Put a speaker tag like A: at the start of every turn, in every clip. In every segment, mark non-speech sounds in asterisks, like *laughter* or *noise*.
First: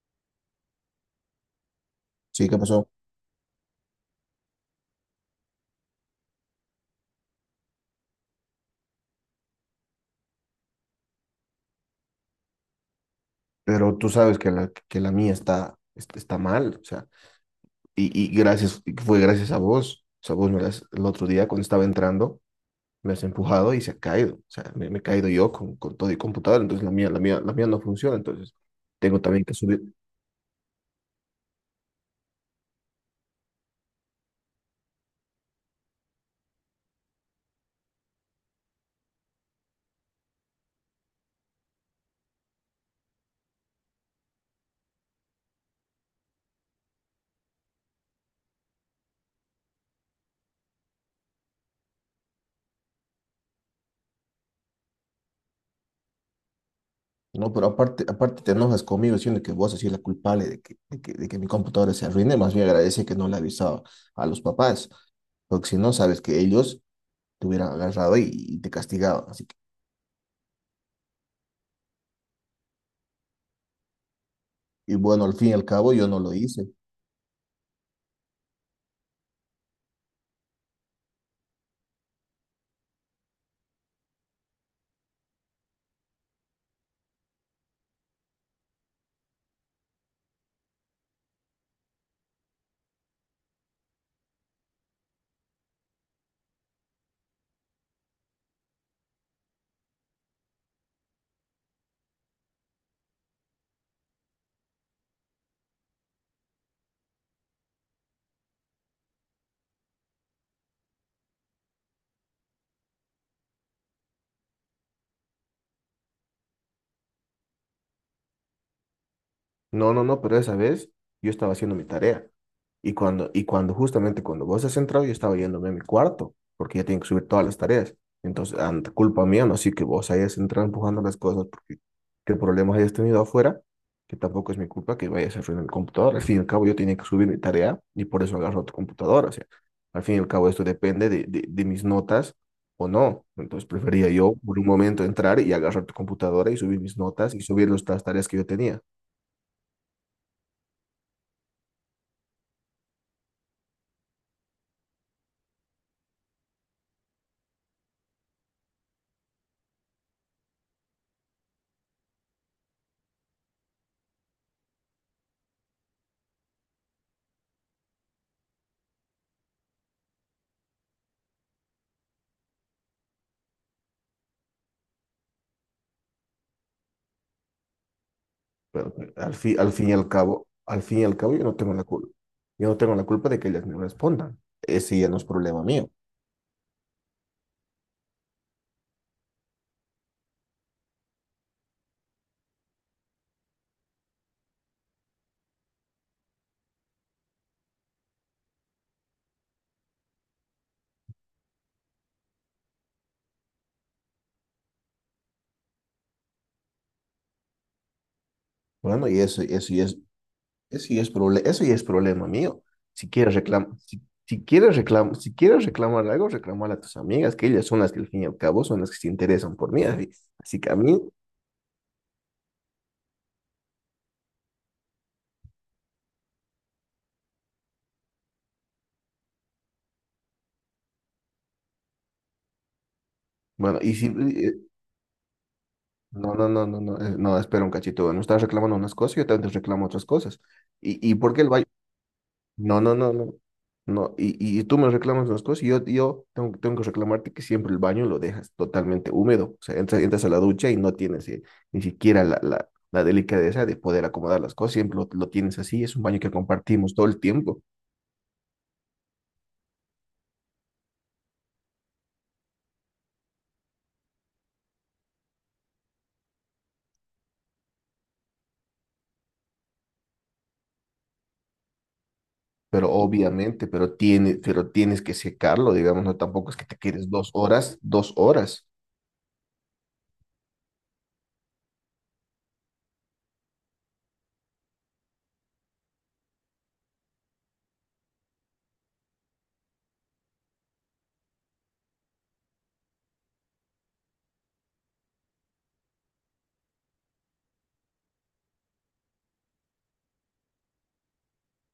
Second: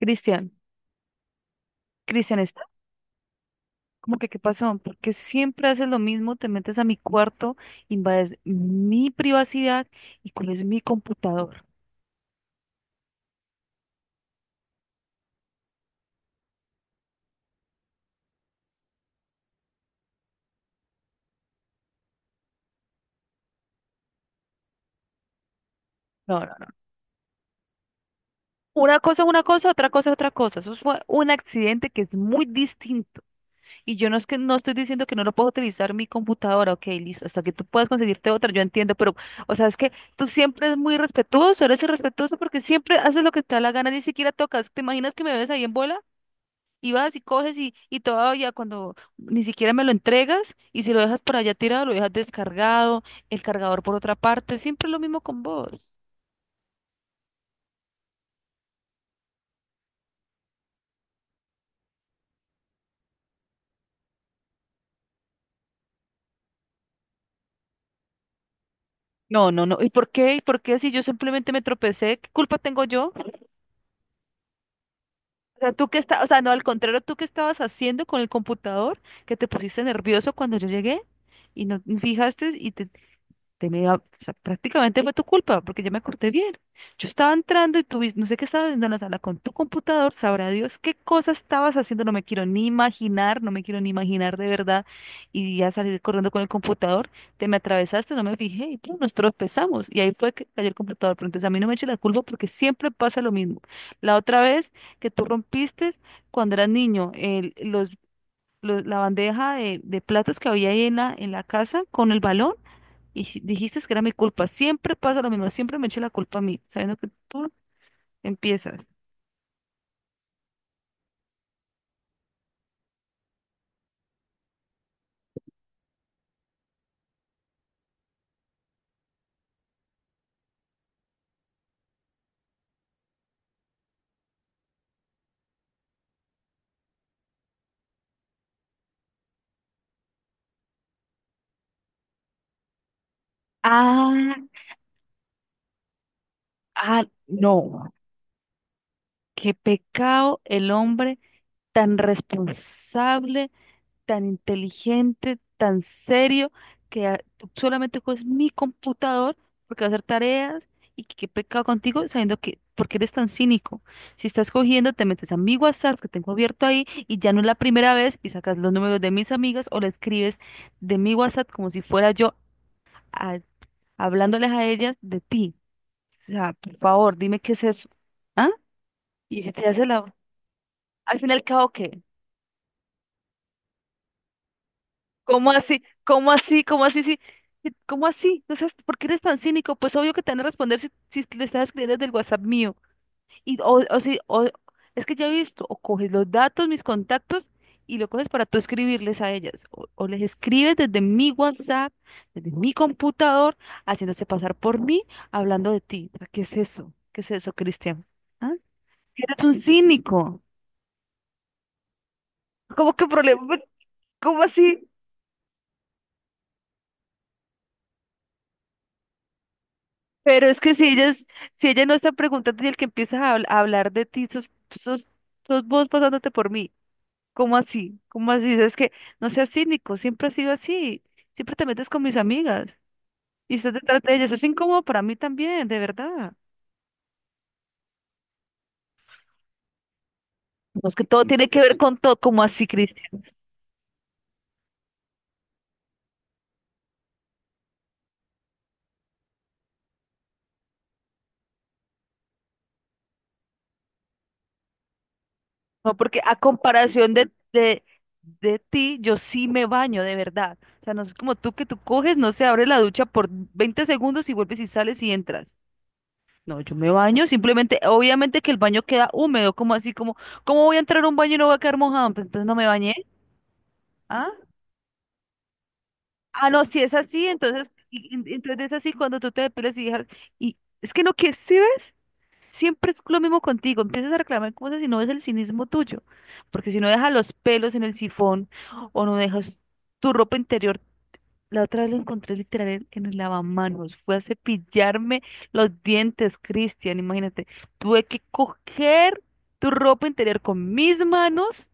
A: Cristian, Cristian
B: Sí, ¿qué
A: está
B: pasó?
A: como que qué pasó, porque siempre haces lo mismo, te metes a mi cuarto, invades mi privacidad y cuál mi computador.
B: Pero tú sabes que la mía está, está mal, o sea, y gracias, y fue gracias a vos, o sea, vos me la el otro día cuando estaba entrando, me has empujado y se ha caído, o sea, me he caído yo con todo y
A: No, no,
B: computador,
A: no.
B: entonces la mía no funciona, entonces
A: Una
B: tengo
A: cosa es una
B: también que
A: cosa,
B: subir,
A: otra cosa es otra cosa. Eso fue un accidente que es muy distinto. Y yo no es que no estoy diciendo que no lo puedo utilizar mi computadora, ok, listo, hasta que tú puedas conseguirte otra, yo entiendo, pero, o sea, es que tú siempre eres muy respetuoso, eres irrespetuoso porque siempre haces lo que te da la gana, ni siquiera tocas. ¿Te imaginas que me ves ahí en bola? Y vas y coges y todavía cuando ni siquiera me lo entregas y si lo dejas por allá tirado, lo dejas descargado, el cargador por otra parte, siempre lo mismo con vos.
B: no, pero aparte te enojas conmigo diciendo que vos has sido la culpable de que mi computadora se arruine, más bien agradece que no le avisaba a los papás, porque si no, sabes que ellos te hubieran agarrado y te castigado.
A: No, no, no. ¿Y por qué? ¿Y por qué si yo simplemente me tropecé? ¿Qué culpa tengo yo?
B: Y bueno, al fin y
A: O
B: al
A: sea, tú
B: cabo
A: que
B: yo no
A: estás, o
B: lo
A: sea, no, al
B: hice.
A: contrario, tú que estabas haciendo con el computador, que te pusiste nervioso cuando yo llegué y no fijaste y te de media, o sea, prácticamente fue tu culpa, porque yo me corté bien. Yo estaba entrando y tú, no sé qué estabas haciendo en la sala con tu computador, sabrá Dios qué cosa estabas haciendo, no me quiero ni imaginar, no me quiero ni imaginar de verdad. Y ya salir corriendo con el computador, te me atravesaste, no me fijé y nosotros nos tropezamos. Y ahí fue que cayó el computador, pero entonces a mí no me eche la culpa porque siempre pasa lo mismo. La otra vez que tú rompiste cuando eras niño, la bandeja de platos que había ahí en la casa con el balón. Y dijiste que era mi culpa. Siempre pasa lo mismo, siempre me eché la culpa a mí, sabiendo que tú empiezas.
B: No, no, no, pero esa vez yo estaba haciendo mi tarea. Y cuando justamente cuando vos has entrado, yo estaba yéndome a mi cuarto, porque ya tengo que subir todas las tareas. Entonces, ante culpa mía, no así que vos hayas entrado empujando las cosas, porque qué problemas hayas tenido afuera, que tampoco es mi culpa que vayas a arruinar mi computadora. Al fin y al cabo, yo tenía que subir mi tarea y por eso agarro tu computadora. O sea, al fin y al cabo, esto depende de mis notas o no. Entonces, prefería yo
A: Ah,
B: por un momento entrar y agarrar tu computadora y subir mis
A: ah,
B: notas y subir las
A: no.
B: tareas que yo tenía.
A: Qué pecado el hombre tan responsable, tan inteligente, tan serio, que tú solamente coges mi computador porque va a hacer tareas y qué pecado contigo sabiendo que, porque eres tan cínico. Si estás cogiendo, te metes a mi WhatsApp que tengo abierto ahí y ya no es la primera vez y sacas los números de mis amigas o le escribes de mi WhatsApp como si fuera yo a- hablándoles a ellas de ti. O sea, por favor, dime qué es eso. ¿Ah?
B: Pero
A: Y si te hace la...
B: al fin y al
A: Al
B: cabo,
A: final,
B: yo
A: ¿qué
B: no
A: hago
B: tengo la
A: qué?
B: culpa. Yo no tengo la culpa de que ellas me respondan. Ese ya no es
A: ¿Cómo
B: problema
A: así?
B: mío.
A: ¿Cómo así? ¿Cómo así? Sí, sí, ¿cómo así? No seas- ¿por qué eres tan cínico? Pues obvio que te van a responder si, si le estás escribiendo desde el WhatsApp mío. Y, o si, o, es que ya he visto, o coges los datos, mis contactos, y lo coges para tú escribirles a ellas. O les escribes desde mi WhatsApp, desde mi computador, haciéndose pasar por mí, hablando de ti. O sea, ¿qué es eso? ¿Qué es eso, Cristian? ¿Ah?
B: Bueno, y
A: Eres un *laughs* cínico.
B: eso ya es problema mío.
A: ¿Cómo que problema? *laughs* ¿Cómo así?
B: Si quieres reclamar algo, reclamar a tus amigas, que ellas son las que al fin y al cabo son las que se interesan por mí. Así,
A: Pero
B: así
A: es
B: que
A: que
B: a
A: si
B: mí,
A: ella, si ella no está preguntando y el que empieza a, a hablar de ti, sos, sos, sos vos pasándote por mí. ¿Cómo así? ¿Cómo así? Es que no seas cínico, siempre ha sido así. Siempre te metes con mis amigas y estás
B: bueno,
A: detrás de ellas. Eso es incómodo para mí también, de verdad.
B: no, espera un cachito, no estás reclamando unas cosas, yo también te reclamo otras cosas.
A: No, es que
B: Y
A: todo
B: por qué
A: tiene
B: el,
A: que
B: va-
A: ver con todo, como así,
B: No, no,
A: Cristian.
B: no, no. No, y tú me reclamas unas cosas y yo, tengo que reclamarte que siempre el baño lo dejas totalmente húmedo. O sea, entras a la ducha y no tienes ni siquiera la delicadeza de poder acomodar las cosas. Siempre lo tienes así.
A: No,
B: Es un
A: porque
B: baño que
A: a
B: compartimos todo
A: comparación
B: el
A: de,
B: tiempo.
A: de, de ti, yo sí me baño, de verdad. O sea, no es como tú que tú coges, no se abre la ducha por 20 segundos y vuelves y sales y entras. No, yo me baño, simplemente, obviamente que el baño queda húmedo, como así, como, ¿cómo voy a entrar a un baño y no voy a quedar mojado? Pues entonces no me
B: Pero
A: bañé.
B: obviamente,
A: Ah,
B: pero tienes que secarlo, digamos, no
A: ah,
B: tampoco es
A: no,
B: que te
A: si es
B: quedes
A: así, entonces,
B: dos
A: entonces
B: horas.
A: es así cuando tú te depilas y dejas, y es que no, ¿que si ves? Siempre es lo mismo contigo, empiezas a reclamar cosas y no ves el cinismo tuyo, porque si no dejas los pelos en el sifón o no dejas tu ropa interior. La otra vez lo encontré literal en el lavamanos. Fue a cepillarme los dientes, Cristian. Imagínate, tuve que coger tu ropa interior con mis manos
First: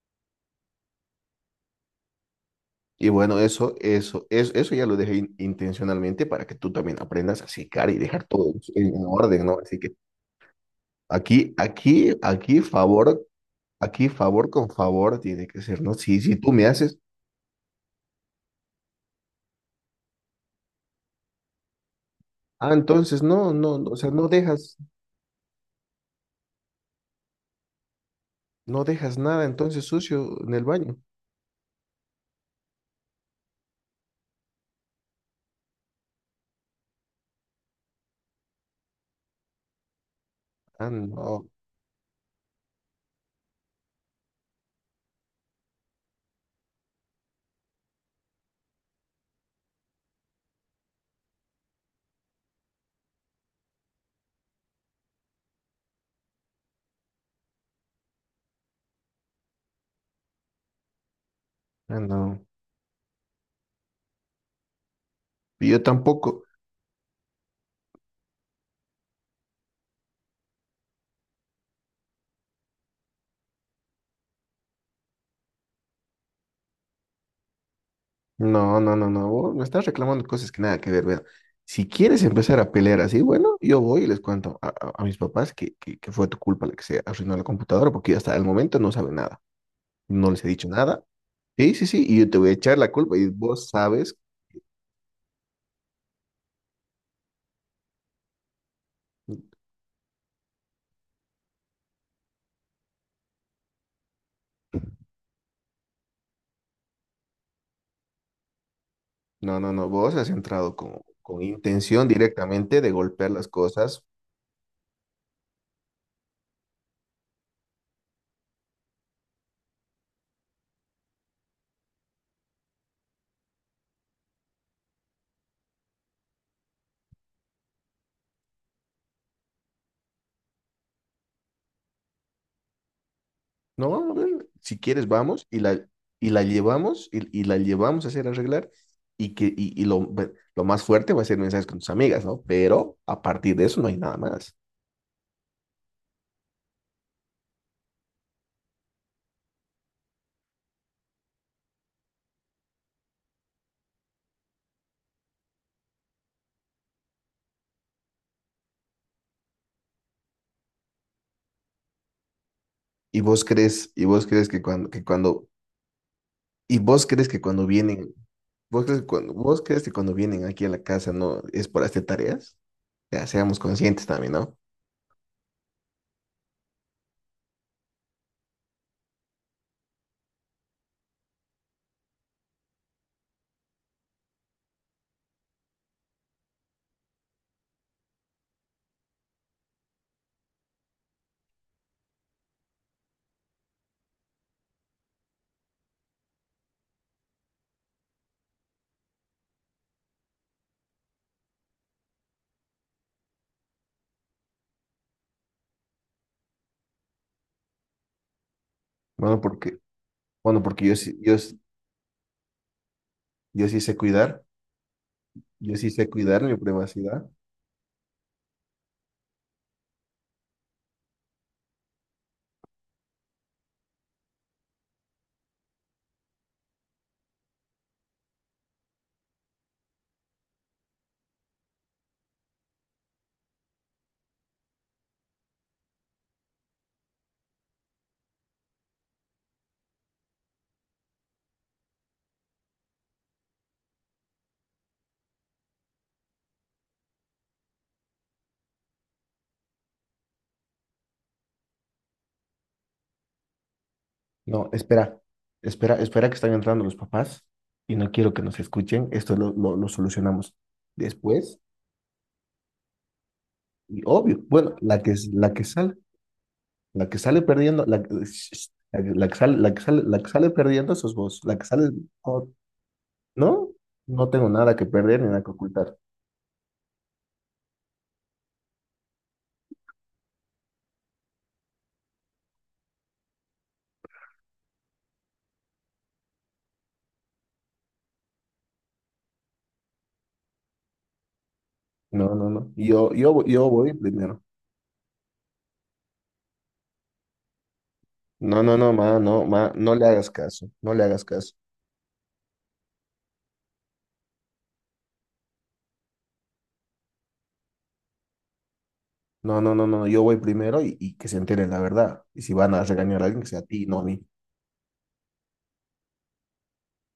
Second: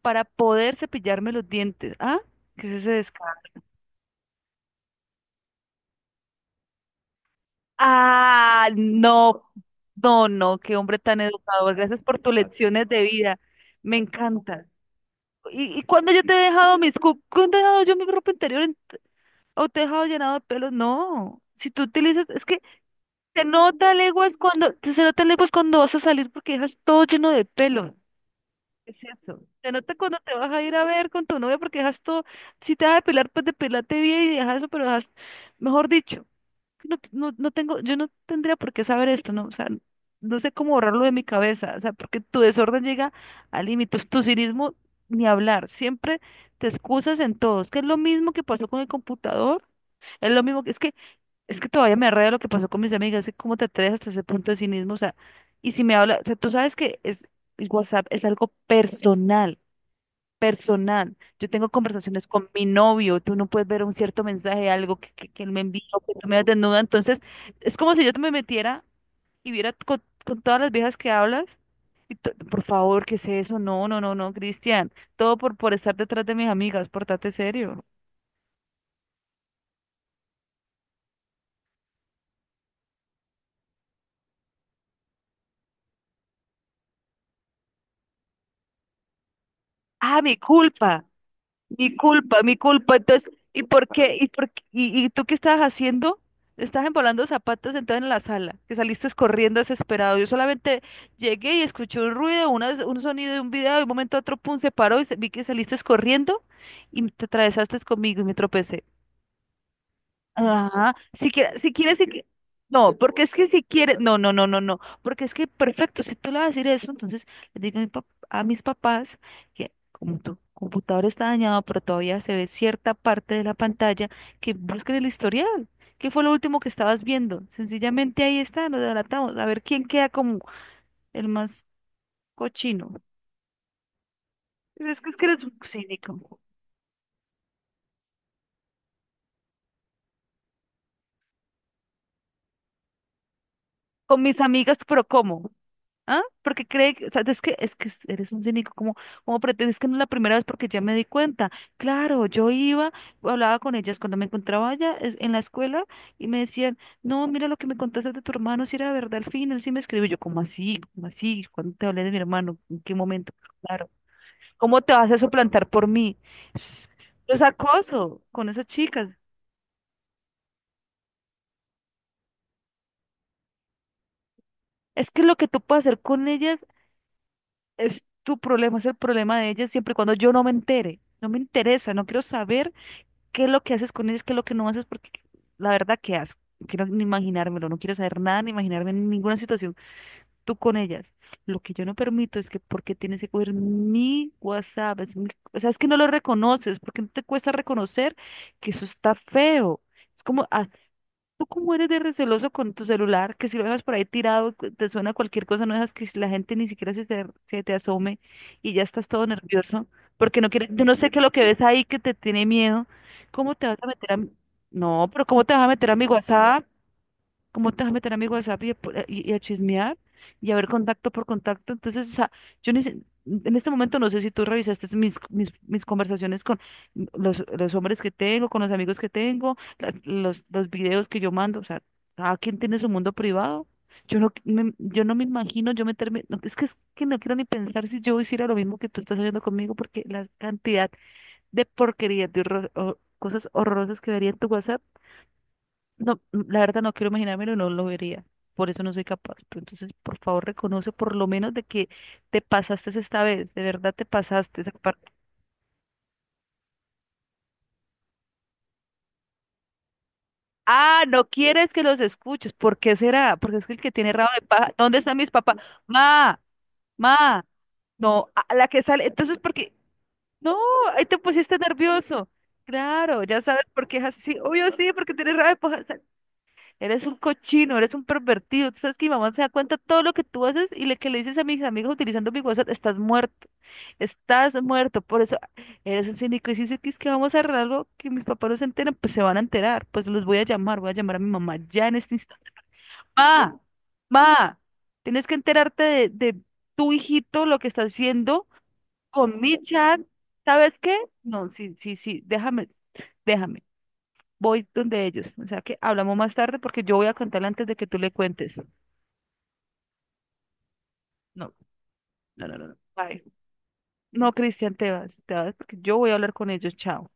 A: para poder cepillarme los dientes. ¿Ah? ¿Qué es ese
B: Y
A: descaro?
B: bueno, eso ya lo dejé intencionalmente para que tú también aprendas a secar y dejar todo
A: Ah,
B: en orden,
A: no,
B: ¿no? Así que
A: no, no, qué hombre tan
B: aquí,
A: educador. Gracias por tus lecciones de vida. Me
B: aquí favor
A: encanta.
B: con favor tiene que ser,
A: Y
B: ¿no?
A: cuándo
B: Si,
A: yo te
B: si
A: he
B: tú me
A: dejado mis
B: haces,
A: ¿Cuándo he dejado yo mi ropa interior o te he dejado llenado de pelos? No. Si tú utilizas, es que
B: ah, entonces
A: se
B: no, no, no,
A: nota
B: o sea, no
A: leguas cuando,
B: dejas,
A: se nota leguas cuando vas a salir porque dejas todo lleno de pelo.
B: no
A: ¿Qué es
B: dejas
A: eso?
B: nada
A: Se
B: entonces
A: nota cuando te
B: sucio
A: vas
B: en
A: a
B: el
A: ir a
B: baño.
A: ver con tu novia porque dejas todo, si te vas a depilar, pues depilate bien y dejas eso, pero dejas, mejor dicho, no, no, no tengo, yo no tendría por qué saber esto, ¿no? O sea, no sé cómo
B: Ah,
A: borrarlo de mi
B: no,
A: cabeza, o sea, porque tu desorden llega a límites, tu cinismo ni hablar, siempre te excusas en todo, es que es lo mismo que pasó con el computador, es lo mismo, que es que es que todavía me arrea lo que pasó con mis amigas, es que cómo te atreves hasta ese punto de cinismo, o sea, y si me habla, o sea, tú sabes que es, el WhatsApp es algo personal, personal. Yo tengo
B: ah,
A: conversaciones
B: no.
A: con mi novio, tú no puedes ver un cierto mensaje, algo que él me
B: Y yo
A: envió, que tú me
B: tampoco.
A: das desnuda, entonces es como si yo te me metiera y viera con todas las viejas que hablas, y por favor, ¿qué es eso? No, no, no, no, Cristian, todo por estar detrás de mis amigas, portate serio.
B: No, no, no, no. Vos me estás reclamando cosas que nada que ver, vea. Si quieres empezar a pelear así, bueno, yo voy y les cuento a, a mis papás que fue tu culpa la que se arruinó la computadora, porque hasta el momento no saben nada.
A: Ah,
B: No
A: mi
B: les he dicho nada.
A: culpa.
B: Sí, sí,
A: Mi
B: sí, y yo te
A: culpa,
B: voy a
A: mi
B: echar la
A: culpa.
B: culpa y
A: Entonces, ¿y
B: vos
A: por qué?
B: sabes.
A: ¿Y por qué? Y tú qué estabas haciendo? Estabas embolando zapatos entonces en la sala, que saliste corriendo desesperado. Yo solamente llegué y escuché un ruido, un sonido de un video, de un momento a otro, pum, se paró y vi que saliste corriendo y te atravesaste conmigo y me tropecé.
B: No, no, no, vos has entrado
A: Ajá, si
B: con
A: quieres, si quieres,
B: intención directamente de
A: no, porque
B: golpear
A: es que
B: las
A: si quieres,
B: cosas.
A: no, no, no, no, no, porque es que perfecto, si tú le vas a decir eso, entonces le digo a, a mis papás que como tu computador está dañado, pero todavía se ve cierta parte de la pantalla, que busquen el historial, qué fue lo último que estabas viendo, sencillamente ahí está, lo delatamos, a ver quién queda como el más cochino,
B: No, a ver, si
A: pero
B: quieres
A: es que eres
B: vamos
A: un cínico,
B: y la llevamos a hacer arreglar y que y, y lo, lo más fuerte va a ser mensajes con tus amigas, ¿no? Pero a partir de eso no hay nada
A: con mis
B: más.
A: amigas, pero ¿cómo? ¿Ah? Porque cree que, o sea, es que eres un cínico, como, como pretendes que no es la primera vez porque ya me di cuenta. Claro, yo iba, hablaba con ellas cuando me encontraba allá en la escuela y me decían, no, mira lo que me contaste de tu hermano, si era verdad al fin, él sí me escribió. Yo, ¿cómo así? ¿Cómo así? ¿Cuándo te hablé de mi hermano? ¿En qué momento? Claro.
B: Y vos crees
A: ¿Cómo te
B: que
A: vas a
B: cuando,
A: suplantar por mí?
B: y vos
A: *laughs*
B: crees
A: Es
B: que cuando vienen,
A: acoso con esas chicas.
B: vos crees que cuando vienen aquí a la casa no es por hacer tareas. Ya, seamos conscientes también, ¿no?
A: Es que lo que tú puedes hacer con ellas es tu problema, es el problema de ellas siempre y cuando yo no me entere. No me interesa, no quiero saber qué es lo que haces con ellos, qué es lo que no haces, porque la verdad, ¿qué haces? No quiero ni imaginármelo, no quiero saber nada, ni imaginarme en ninguna situación tú con ellas. Lo que yo no permito es que porque tienes que coger mi WhatsApp, es o sea, es que no lo reconoces, porque no te cuesta reconocer que eso está feo. Es como ¿tú cómo eres de receloso con tu celular? Que si lo dejas por ahí tirado, te suena cualquier cosa, no dejas que la gente ni siquiera se te asome y ya estás todo
B: Bueno, porque,
A: nervioso, porque no
B: bueno,
A: quieres, yo
B: porque
A: no
B: yo,
A: sé
B: sí-
A: qué es lo
B: yo,
A: que
B: sí-
A: ves ahí que te tiene miedo. ¿Cómo te
B: yo
A: vas
B: sí
A: a
B: sé
A: meter a mi...
B: cuidar.
A: No, pero ¿cómo te vas a
B: Yo sí
A: meter a mi
B: sé cuidar mi
A: WhatsApp?
B: privacidad.
A: ¿Cómo te vas a meter a mi WhatsApp y a, y a chismear y a ver contacto por contacto? Entonces, o sea, yo ni sé- en este momento no sé si tú revisaste mis conversaciones con los hombres que tengo, con los amigos que tengo, los videos que yo mando. O sea, cada quien tiene su mundo privado. Yo no me imagino yo meterme, no, es que no quiero ni pensar si yo hiciera lo mismo que tú estás haciendo conmigo, porque la cantidad de porquerías, de cosas horrorosas que vería en tu WhatsApp no, mm, la verdad no quiero imaginármelo, no lo vería. Por eso no soy capaz. Pero entonces, por favor, reconoce por lo menos de que te pasaste esta vez. De verdad te pasaste
B: No,
A: esa parte.
B: espera que están entrando los papás y no quiero que nos escuchen. Esto lo solucionamos
A: Ah, no
B: después.
A: quieres que los escuches. ¿Por qué será? Porque es que el que
B: Y
A: tiene rabo
B: obvio,
A: de paja.
B: bueno,
A: ¿Dónde están mis papás? Ma,
B: la que sale
A: ma.
B: perdiendo, la, que-
A: No, a la que
B: la,
A: sale.
B: que la que
A: Entonces, ¿por
B: sale,
A: qué?
B: la que sale
A: No,
B: perdiendo
A: ahí
B: sos
A: te
B: vos.
A: pusiste
B: La que sale,
A: nervioso.
B: oh,
A: Claro, ya sabes
B: no,
A: por qué es así.
B: no
A: Sí,
B: tengo
A: obvio
B: nada que
A: sí, porque
B: perder ni
A: tienes
B: nada
A: rabo
B: que
A: de paja.
B: ocultar.
A: Eres un cochino, eres un pervertido. Tú sabes que mi mamá se da cuenta de todo lo que tú haces y le que le dices a mis amigos utilizando mi WhatsApp, estás muerto, estás muerto. Por eso eres un cínico. Y si dices que es que vamos a arreglar algo que mis papás no se enteran, pues se van a enterar. Pues los voy a llamar a mi mamá ya en este
B: No,
A: instante.
B: no, no.
A: Ma,
B: Yo voy primero.
A: ma, tienes que enterarte de tu hijito, lo que está haciendo
B: No, no, no, ma, no,
A: con mi
B: ma, no
A: chat.
B: le hagas caso,
A: ¿Sabes
B: no
A: qué?
B: le hagas
A: No,
B: caso.
A: sí, sí, sí, déjame, déjame voy donde ellos. O sea que hablamos más tarde porque yo voy a contarle antes de que tú le cuentes.
B: No, no, no, no, yo voy primero y que se
A: No,
B: enteren la verdad. Y
A: no,
B: si
A: no, no,
B: van
A: no.
B: a regañar
A: Bye.
B: a alguien, que sea a ti, no a mí.
A: No, Cristian, te vas porque yo voy a hablar con ellos. Chao.